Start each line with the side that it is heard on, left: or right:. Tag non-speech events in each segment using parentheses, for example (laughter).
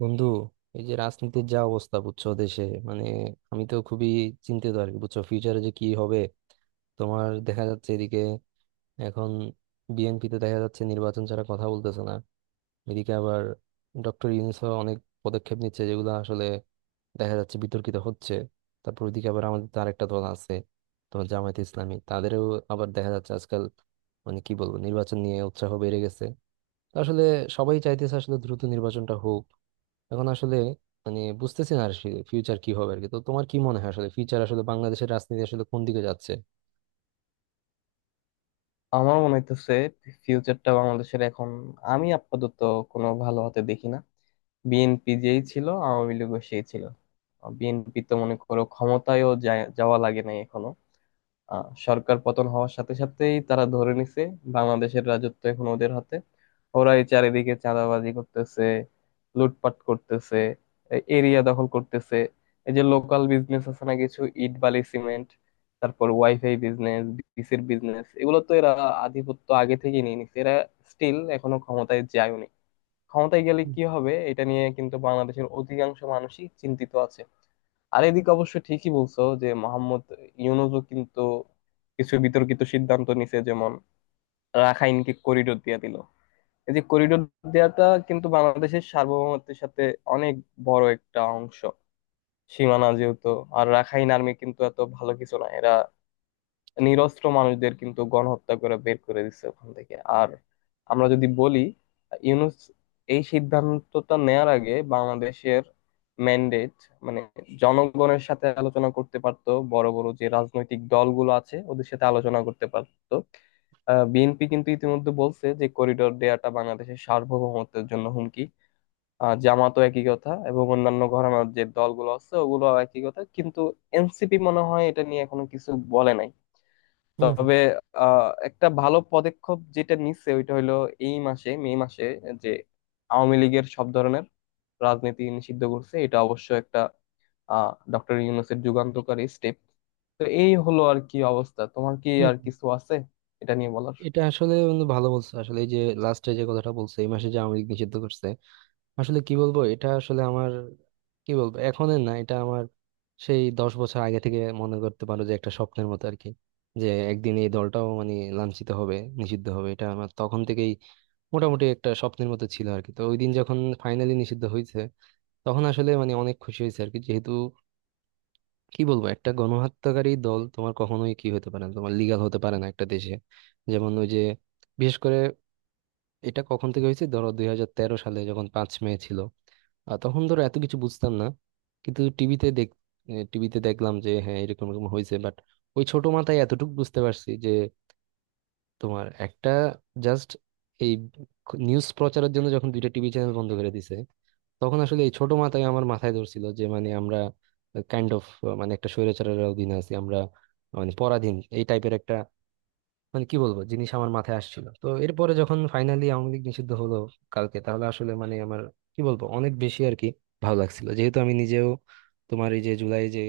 right: বন্ধু, এই যে রাজনীতির যা অবস্থা বুঝছো দেশে, মানে আমি তো খুবই চিন্তিত আর কি। বুঝছো ফিউচারে যে কি হবে তোমার? দেখা যাচ্ছে এদিকে এখন বিএনপি তে দেখা যাচ্ছে নির্বাচন ছাড়া কথা বলতেছে না। এদিকে আবার ডক্টর ইউনূস অনেক পদক্ষেপ নিচ্ছে যেগুলো আসলে দেখা যাচ্ছে বিতর্কিত হচ্ছে। তারপর ওইদিকে আবার আমাদের তো আরেকটা দল আছে তোমার, জামায়াতে ইসলামী, তাদেরও আবার দেখা যাচ্ছে আজকাল মানে কি বলবো নির্বাচন নিয়ে উৎসাহ বেড়ে গেছে। তো আসলে সবাই চাইতেছে আসলে দ্রুত নির্বাচনটা হোক। এখন আসলে মানে বুঝতেছি না আর ফিউচার কি হবে আর কি। তো তোমার কি মনে হয় আসলে ফিউচার আসলে বাংলাদেশের রাজনীতি আসলে কোন দিকে যাচ্ছে?
left: আমার মনে হইতেছে ফিউচারটা বাংলাদেশের এখন আমি আপাতত কোনো ভালো হতে দেখি না। বিএনপি যেই ছিল আওয়ামী লীগও সেই ছিল। বিএনপি তো মনে করো ক্ষমতায়ও যাওয়া লাগে নাই এখনো। সরকার পতন হওয়ার সাথে সাথেই তারা ধরে নিছে বাংলাদেশের রাজত্ব এখন ওদের হাতে। ওরা এই চারিদিকে চাঁদাবাজি করতেছে, লুটপাট করতেছে, এরিয়া দখল করতেছে। এই যে লোকাল বিজনেস আছে না, কিছু ইট বালি সিমেন্ট, তারপর ওয়াইফাই বিজনেস, বিসির বিজনেস, এগুলো তো এরা আধিপত্য আগে থেকে নিয়ে নিছে। এরা স্টিল এখনো ক্ষমতায় যায়নি, ক্ষমতায় গেলে
right: হুম,
left: কি হবে এটা নিয়ে কিন্তু বাংলাদেশের অধিকাংশ মানুষই চিন্তিত আছে। আর এদিকে অবশ্য ঠিকই বলছো যে মোহাম্মদ ইউনূসও কিন্তু কিছু বিতর্কিত সিদ্ধান্ত নিছে, যেমন রাখাইনকে করিডোর দিয়ে দিল। এই যে করিডোর দেওয়াটা কিন্তু বাংলাদেশের সার্বভৌমত্বের সাথে অনেক বড় একটা অংশ সীমানা যেহেতু, আর রাখাইন আর্মি কিন্তু এত ভালো কিছু না, এরা নিরস্ত্র মানুষদের কিন্তু গণহত্যা করে বের করে দিচ্ছে ওখান থেকে। আর আমরা যদি বলি, ইউনুস এই সিদ্ধান্তটা নেয়ার আগে বাংলাদেশের ম্যান্ডেট মানে জনগণের সাথে আলোচনা করতে পারতো, বড় বড় যে রাজনৈতিক দলগুলো আছে ওদের সাথে আলোচনা করতে পারতো। বিএনপি কিন্তু ইতিমধ্যে বলছে যে করিডোর দেয়াটা বাংলাদেশের সার্বভৌমত্বের জন্য হুমকি। জামাতও একই কথা, এবং অন্যান্য ঘরানার যে দলগুলো আছে ওগুলো একই কথা, কিন্তু এনসিপি মনে হয় এটা নিয়ে এখনো কিছু বলে নাই।
right: হুম হুম।
left: তবে একটা ভালো পদক্ষেপ যেটা নিচ্ছে ওইটা হলো এই মাসে, মে মাসে, যে আওয়ামী লীগের সব ধরনের রাজনীতি নিষিদ্ধ করছে, এটা অবশ্য একটা ডক্টর ইউনূসের যুগান্তকারী স্টেপ। তো এই হলো আর কি অবস্থা। তোমার কি
right: হুম,
left: আর কিছু আছে এটা নিয়ে বলার?
right: এটা আসলে বন্ধু ভালো বলছো আসলে এই যে লাস্টে যে কথাটা বলছে এই মাসে যে আওয়ামী লীগ নিষিদ্ধ করছে, আসলে কি বলবো এটা আসলে আমার, কি বলবো, এখনের না, এটা আমার সেই 10 বছর আগে থেকে মনে করতে পারো যে একটা স্বপ্নের মতো আর কি। যে একদিন এই দলটাও মানে লাঞ্ছিত হবে, নিষিদ্ধ হবে, এটা আমার তখন থেকেই মোটামুটি একটা স্বপ্নের মতো ছিল আর কি। তো ওই দিন যখন ফাইনালি নিষিদ্ধ হয়েছে তখন আসলে মানে অনেক খুশি হয়েছে আর কি, যেহেতু কি বলবো একটা গণহত্যাকারী দল তোমার কখনোই কি হতে পারে না, তোমার লিগাল হতে পারে না একটা দেশে। যেমন ওই যে বিশেষ করে এটা কখন থেকে হয়েছে ধরো 2013 সালে যখন 5 মে ছিল, আর তখন ধরো এত কিছু বুঝতাম না কিন্তু টিভিতে দেখ, টিভিতে দেখলাম যে হ্যাঁ এরকম এরকম হয়েছে, বাট ওই ছোট মাথায় এতটুকু বুঝতে পারছি যে তোমার একটা জাস্ট এই নিউজ প্রচারের জন্য যখন দুইটা টিভি চ্যানেল বন্ধ করে দিছে তখন আসলে এই ছোট মাথায় আমার মাথায় ধরছিল যে মানে আমরা কাইন্ড অফ মানে একটা স্বৈরাচারের অধীনে আছি আমরা, মানে পরাধীন এই টাইপের একটা মানে কি বলবো জিনিস আমার মাথায় আসছিল। তো এরপরে যখন ফাইনালি আওয়ামী লীগ নিষিদ্ধ হলো কালকে, তাহলে আসলে মানে আমার কি বলবো অনেক বেশি আর কি ভালো লাগছিল, যেহেতু আমি নিজেও তোমার এই যে জুলাই যে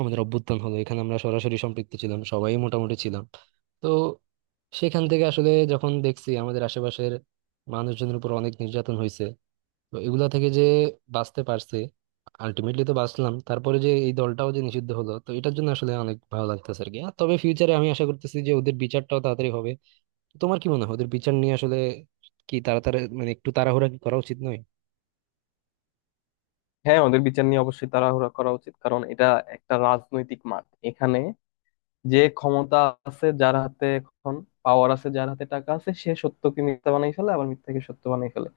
right: আমাদের অভ্যুত্থান হলো এখানে আমরা সরাসরি সম্পৃক্ত ছিলাম, সবাই মোটামুটি ছিলাম। তো সেখান থেকে আসলে যখন দেখছি আমাদের আশেপাশের মানুষজনের উপর অনেক নির্যাতন হয়েছে, তো এগুলা থেকে যে বাঁচতে পারছি আলটিমেটলি, তো বাঁচলাম তারপরে যে এই দলটাও যে নিষিদ্ধ হলো, তো এটার জন্য আসলে অনেক ভালো লাগতেছে আর কি। আর তবে ফিউচারে আমি আশা করতেছি যে ওদের বিচারটাও তাড়াতাড়ি হবে। তোমার কি মনে হয় ওদের বিচার নিয়ে আসলে কি তাড়াতাড়ি মানে একটু তাড়াহুড়া কি করা উচিত নয়?
left: হ্যাঁ, ওদের বিচার নিয়ে অবশ্যই তাড়াহুড়া করা উচিত, কারণ এটা একটা রাজনৈতিক মাঠ। এখানে যে ক্ষমতা আছে যার হাতে, এখন পাওয়ার আছে যার হাতে, টাকা আছে, সে সত্যকে মিথ্যা বানাই ফেলে, আবার মিথ্যাকে সত্য বানাই ফেলে।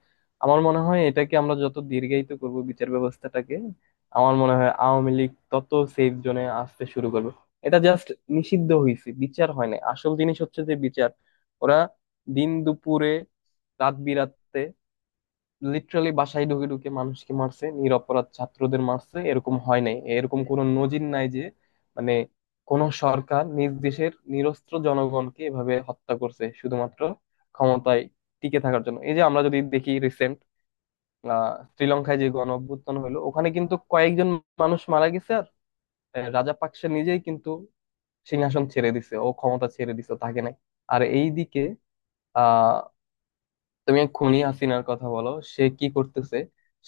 left: আমার মনে হয় এটাকে আমরা যত দীর্ঘায়িত করব বিচার ব্যবস্থাটাকে, আমার মনে হয় আওয়ামী লীগ তত সেফ জোনে আসতে শুরু করবে। এটা জাস্ট নিষিদ্ধ হয়েছে, বিচার হয় না। আসল জিনিস হচ্ছে যে বিচার। ওরা দিন দুপুরে, রাত বিরাতে, লিটারালি বাসায় ঢুকে ঢুকে মানুষকে মারছে, নিরপরাধ ছাত্রদের মারছে। এরকম হয় নাই, এরকম কোনো নজির নাই যে মানে কোন সরকার নিজ দেশের নিরস্ত্র জনগণকে এভাবে হত্যা করছে শুধুমাত্র ক্ষমতায় টিকে থাকার জন্য। এই যে আমরা যদি দেখি রিসেন্ট শ্রীলঙ্কায় যে গণ অভ্যুত্থান হলো, ওখানে কিন্তু কয়েকজন মানুষ মারা গেছে, আর রাজাপাকসে নিজেই কিন্তু সিংহাসন ছেড়ে দিছে, ও ক্ষমতা ছেড়ে দিছে, তাকে নাই। আর এইদিকে আহ তুমি এক খুনি হাসিনার কথা বলো, সে কি করতেছে?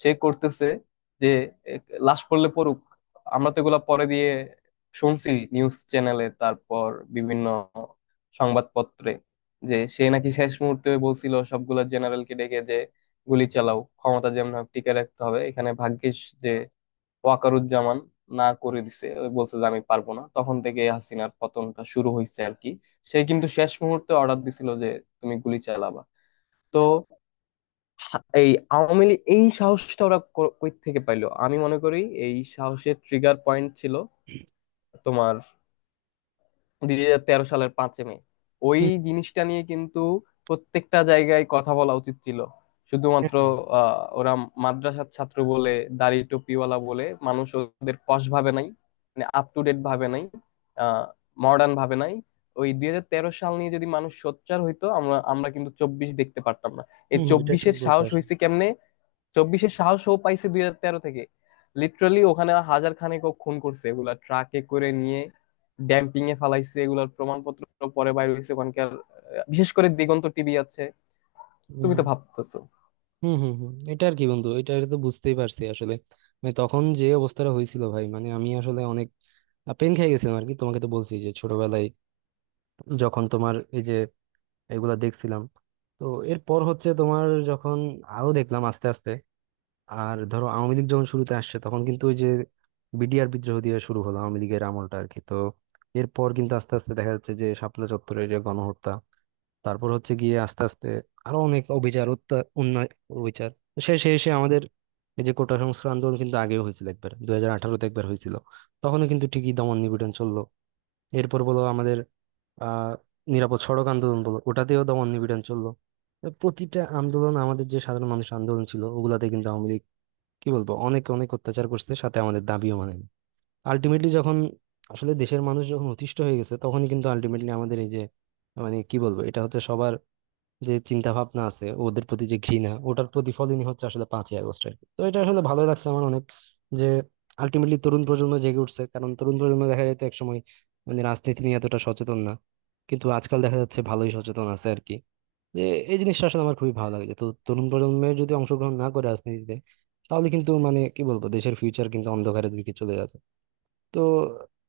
left: সে করতেছে যে, এক, লাশ পড়লে পড়ুক। আমরা তো এগুলা পরে দিয়ে শুনছি নিউজ চ্যানেলে, তারপর বিভিন্ন সংবাদপত্রে, যে সে নাকি শেষ মুহূর্তে বলছিল সবগুলা জেনারেলকে ডেকে যে গুলি চালাও, ক্ষমতা যেমন হোক টিকে রাখতে হবে। এখানে ভাগ্যিস যে ওয়াকারুজ্জামান না করে দিছে, ওই বলছে যে আমি পারবো না, তখন থেকে হাসিনার পতনটা শুরু হয়েছে আর কি। সে কিন্তু শেষ মুহূর্তে অর্ডার দিছিল যে তুমি গুলি চালাবা। তো এই আওয়ামী লীগ এই সাহসটা ওরা কই থেকে পাইলো? আমি মনে করি এই সাহসের ট্রিগার পয়েন্ট ছিল তোমার 2013 সালের 5ই মে। ওই
right: হুম
left: জিনিসটা নিয়ে কিন্তু প্রত্যেকটা জায়গায় কথা বলা উচিত ছিল। শুধুমাত্র
right: হম।
left: ওরা মাদ্রাসার ছাত্র বলে, দাড়ি টুপিওয়ালা বলে মানুষ ওদের পশ ভাবে নাই, মানে আপ টু ডেট ভাবে নাই, আহ মডার্ন ভাবে নাই। ওই 2013 সাল নিয়ে যদি মানুষ সোচ্চার হইতো, আমরা আমরা কিন্তু 24 দেখতে পারতাম না। এই
right: হম, এটা ঠিক
left: 24-এর
right: বলছো
left: সাহস
right: আসলে।
left: হয়েছে কেমনে? 24-এর সাহসও পাইছে 2013 থেকে। লিটারালি ওখানে হাজার খানেক ও খুন করছে, এগুলা ট্রাকে করে নিয়ে ড্যাম্পিং এ ফালাইছে, এগুলার প্রমাণপত্র পরে বাইরে হয়েছে ওখানকার। বিশেষ করে দিগন্ত টিভি আছে, তুমি
right: হম।
left: তো ভাবতেছো।
right: হুম হুম হুম, এটা আর কি বন্ধু, এটা এটা তো বুঝতেই পারছি আসলে মানে তখন যে অবস্থাটা হয়েছিল ভাই, মানে আমি আসলে অনেক পেন খেয়ে গেছিলাম আর কি। তোমাকে তো বলছি যে ছোটবেলায় যখন তোমার এই যে এগুলা দেখছিলাম, তো এরপর হচ্ছে তোমার যখন আরো দেখলাম আস্তে আস্তে, আর ধরো আওয়ামী লীগ যখন শুরুতে আসছে তখন কিন্তু ওই যে বিডিআর বিদ্রোহ দিয়ে শুরু হলো আওয়ামী লীগের আমলটা আর কি। তো এরপর কিন্তু আস্তে আস্তে দেখা যাচ্ছে যে শাপলা চত্বরের যে গণহত্যা, তারপর হচ্ছে গিয়ে আস্তে আস্তে আরো অনেক অবিচার, অন্যায় অবিচার। তো শেষে এসে আমাদের এই যে কোটা সংস্কার আন্দোলন কিন্তু আগেও হয়েছিল একবার, 2018-তে একবার হয়েছিল, তখনও কিন্তু ঠিকই দমন নিপীড়ন চললো। এরপর বলো আমাদের আহ নিরাপদ সড়ক আন্দোলন বলো ওটাতেও দমন নিপীড়ন চললো। তো প্রতিটা আন্দোলন আমাদের যে সাধারণ মানুষের আন্দোলন ছিল ওগুলাতে কিন্তু আওয়ামী লীগ কি বলবো অনেক অনেক অত্যাচার করছে, সাথে আমাদের দাবিও মানেনি। আলটিমেটলি যখন আসলে দেশের মানুষ যখন অতিষ্ঠ হয়ে গেছে তখনই কিন্তু আলটিমেটলি আমাদের এই যে মানে কি বলবো এটা হচ্ছে সবার যে চিন্তা ভাবনা আছে ওদের প্রতি, যে ঘৃণা, ওটার প্রতিফলনই হচ্ছে আসলে 5ই আগস্ট আর কি। তো এটা আসলে ভালো লাগছে আমার অনেক, যে আলটিমেটলি তরুণ প্রজন্ম জেগে উঠছে, কারণ তরুণ প্রজন্ম দেখা যেত একসময় মানে রাজনীতি নিয়ে এতটা সচেতন না, কিন্তু আজকাল দেখা যাচ্ছে ভালোই সচেতন আছে আর কি। যে এই জিনিসটা আসলে আমার খুবই ভালো লাগে। যে তো তরুণ প্রজন্মের যদি অংশগ্রহণ না করে রাজনীতিতে, তাহলে কিন্তু মানে কি বলবো দেশের ফিউচারের কিন্তু অন্ধকারের দিকে চলে যাচ্ছে। তো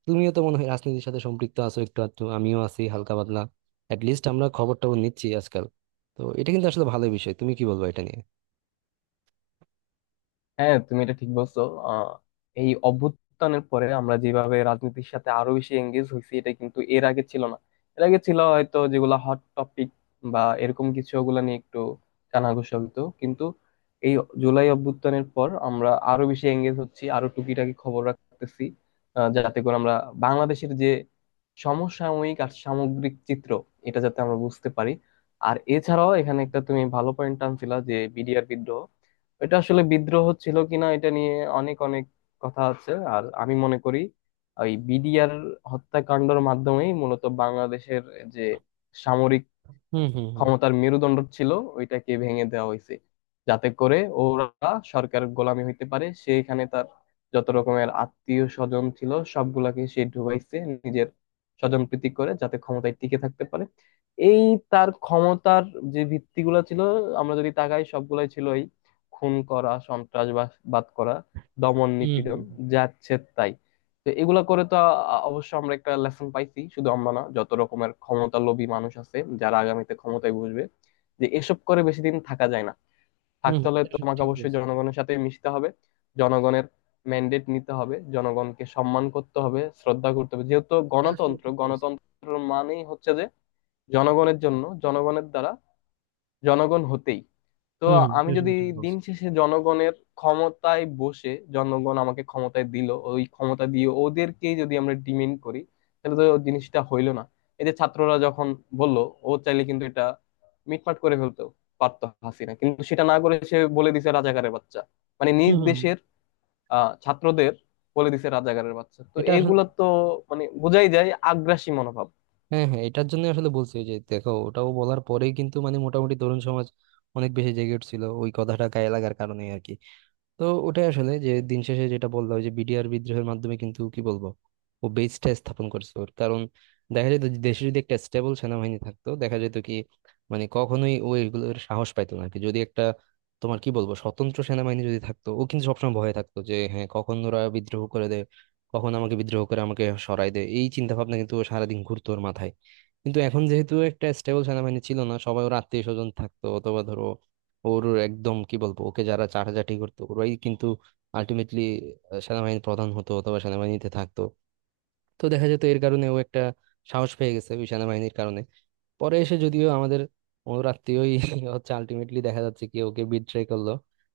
right: তুমিও তো মনে হয় রাজনীতির সাথে সম্পৃক্ত আছো একটু আধটু, আমিও আছি হালকা পাতলা, লিস্ট আমরা খবর টবর নিচ্ছি আজকাল। তো এটা কিন্তু আসলে ভালো বিষয়, তুমি কি বলবো এটা নিয়ে?
left: হ্যাঁ, তুমি এটা ঠিক বলছো। আহ, এই অভ্যুত্থানের পরে আমরা যেভাবে রাজনীতির সাথে আরো বেশি এঙ্গেজ হয়েছি, এটা কিন্তু এর আগে ছিল না। এর আগে ছিল হয়তো যেগুলা হট টপিক বা এরকম কিছু, ওগুলা নিয়ে একটু কানাঘুষা হইতো, কিন্তু এই জুলাই অভ্যুত্থানের পর আমরা আরো বেশি এঙ্গেজ হচ্ছি, আরো টুকিটাকি খবর রাখতেছি, যাতে করে আমরা বাংলাদেশের যে সমসাময়িক আর সামগ্রিক চিত্র, এটা যাতে আমরা বুঝতে পারি। আর এছাড়াও এখানে একটা তুমি ভালো পয়েন্ট আনছিলা যে বিডিআর বিদ্রোহ। এটা আসলে বিদ্রোহ ছিল কিনা এটা নিয়ে অনেক অনেক কথা আছে, আর আমি মনে করি ওই বিডিআর হত্যাকাণ্ডের মাধ্যমেই মূলত বাংলাদেশের যে সামরিক
right: হুম হুম হুম।
left: ক্ষমতার মেরুদণ্ড ছিল ওইটাকে ভেঙে দেওয়া হয়েছে, যাতে করে ওরা সরকারের গোলামি হইতে পারে। সেইখানে তার যত রকমের আত্মীয় স্বজন ছিল সবগুলাকে সে ঢুকাইছে, নিজের স্বজন প্রীতি করে, যাতে ক্ষমতায় টিকে থাকতে পারে। এই তার ক্ষমতার যে ভিত্তিগুলো ছিল, আমরা যদি তাকাই, সবগুলাই ছিল এই খুন করা, সন্ত্রাসবাদ করা, দমন
right: হুম
left: নিপীড়ন,
right: হুম
left: যাচ্ছে তাই। তো এগুলা করে তো অবশ্য আমরা একটা লেসন পাইছি, শুধু আমরা না, যত রকমের ক্ষমতালোভী মানুষ আছে যারা আগামীতে ক্ষমতায় বসবে, যে এসব করে বেশি দিন থাকা যায় না,
right: হুম। হুম,
left: থাকতে হলে
right: এটা আসলে
left: তোমাকে
right: ঠিক
left: অবশ্যই
right: বলছো।
left: জনগণের সাথে মিশতে হবে, জনগণের ম্যান্ডেট নিতে হবে, জনগণকে সম্মান করতে হবে, শ্রদ্ধা করতে হবে। যেহেতু
right: এটা আসলে
left: গণতন্ত্র,
right: ঠিক বলছো।
left: গণতন্ত্র মানেই হচ্ছে যে জনগণের জন্য, জনগণের দ্বারা, জনগণ হতেই। তো
right: হুম হুম, এটা
left: আমি যদি
right: আসলে ঠিক
left: দিন
right: বলছো।
left: শেষে জনগণের ক্ষমতায় বসে, জনগণ আমাকে ক্ষমতায় দিল, ওই ক্ষমতা দিয়ে ওদেরকেই যদি আমরা ডিমেন্ড করি, তাহলে তো জিনিসটা হইলো না। এই যে ছাত্ররা যখন বলল, ও চাইলে কিন্তু এটা মিটমাট করে ফেলতে পারতো হাসিনা, কিন্তু সেটা না করে সে বলে দিছে রাজাকারের বাচ্চা। মানে নিজ
right: হুম হুম হুম,
left: দেশের ছাত্রদের বলে দিছে রাজাকারের বাচ্চা। তো
right: এটা আসলে
left: এইগুলা
right: ঠিক।
left: তো মানে বোঝাই যায় আগ্রাসী মনোভাব।
right: হ্যাঁ হ্যাঁ, এটার জন্য আসলে বলছি যে দেখো ওটাও বলার পরেই কিন্তু মানে মোটামুটি তরুণ সমাজ অনেক বেশি জেগে উঠছিল ওই কথাটা গায়ে লাগার কারণে আর কি। তো ওটাই আসলে যে দিন শেষে যেটা বললাম যে বিডিআর বিদ্রোহের মাধ্যমে কিন্তু কি বলবো ও বেসটা স্থাপন করছে ওর, কারণ দেখা যেত যে দেশে যদি একটা স্টেবল সেনাবাহিনী থাকতো দেখা যেত কি মানে কখনোই ও এগুলোর সাহস পাইতো না আর কি। যদি একটা তোমার কি বলবো স্বতন্ত্র সেনাবাহিনী যদি থাকতো ও কিন্তু সবসময় ভয়ে থাকতো যে হ্যাঁ কখন ওরা বিদ্রোহ করে দেয়, কখন আমাকে বিদ্রোহ করে আমাকে সরায় দেয়, এই চিন্তা ভাবনা কিন্তু ও সারাদিন ঘুরতো ওর মাথায়। কিন্তু এখন যেহেতু একটা স্টেবল সেনাবাহিনী ছিল না, সবাই ওর আত্মীয় স্বজন থাকতো, অথবা ধরো ওর একদম কি বলবো ওকে যারা চাটাচাটি করতো ওরাই কিন্তু আলটিমেটলি সেনাবাহিনীর প্রধান হতো অথবা সেনাবাহিনীতে থাকতো। তো দেখা যেত এর কারণে ও একটা সাহস পেয়ে গেছে ওই সেনাবাহিনীর কারণে। পরে এসে যদিও আমাদের ওর আত্মীয়ই (laughs) হচ্ছে আলটিমেটলি দেখা যাচ্ছে কি ওকে বিট্রে করলো,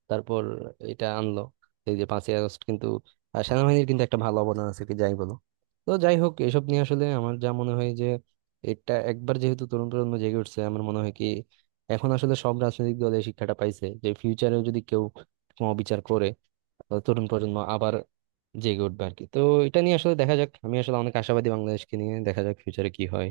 right: তারপর এটা আনলো এই যে 5ই আগস্ট। কিন্তু সেনাবাহিনীর কিন্তু একটা ভালো অবদান আছে কি যাই বলো। তো যাই হোক এসব নিয়ে আসলে আমার যা মনে হয় যে এটা একবার যেহেতু তরুণ প্রজন্ম জেগে উঠছে, আমার মনে হয় কি এখন আসলে সব রাজনৈতিক দল এই শিক্ষাটা পাইছে যে ফিউচারেও যদি কেউ কোনো অবিচার করে তাহলে তরুণ প্রজন্ম আবার জেগে উঠবে আর কি। তো এটা নিয়ে আসলে দেখা যাক, আমি আসলে অনেক আশাবাদী বাংলাদেশকে নিয়ে, দেখা যাক ফিউচারে কি হয়।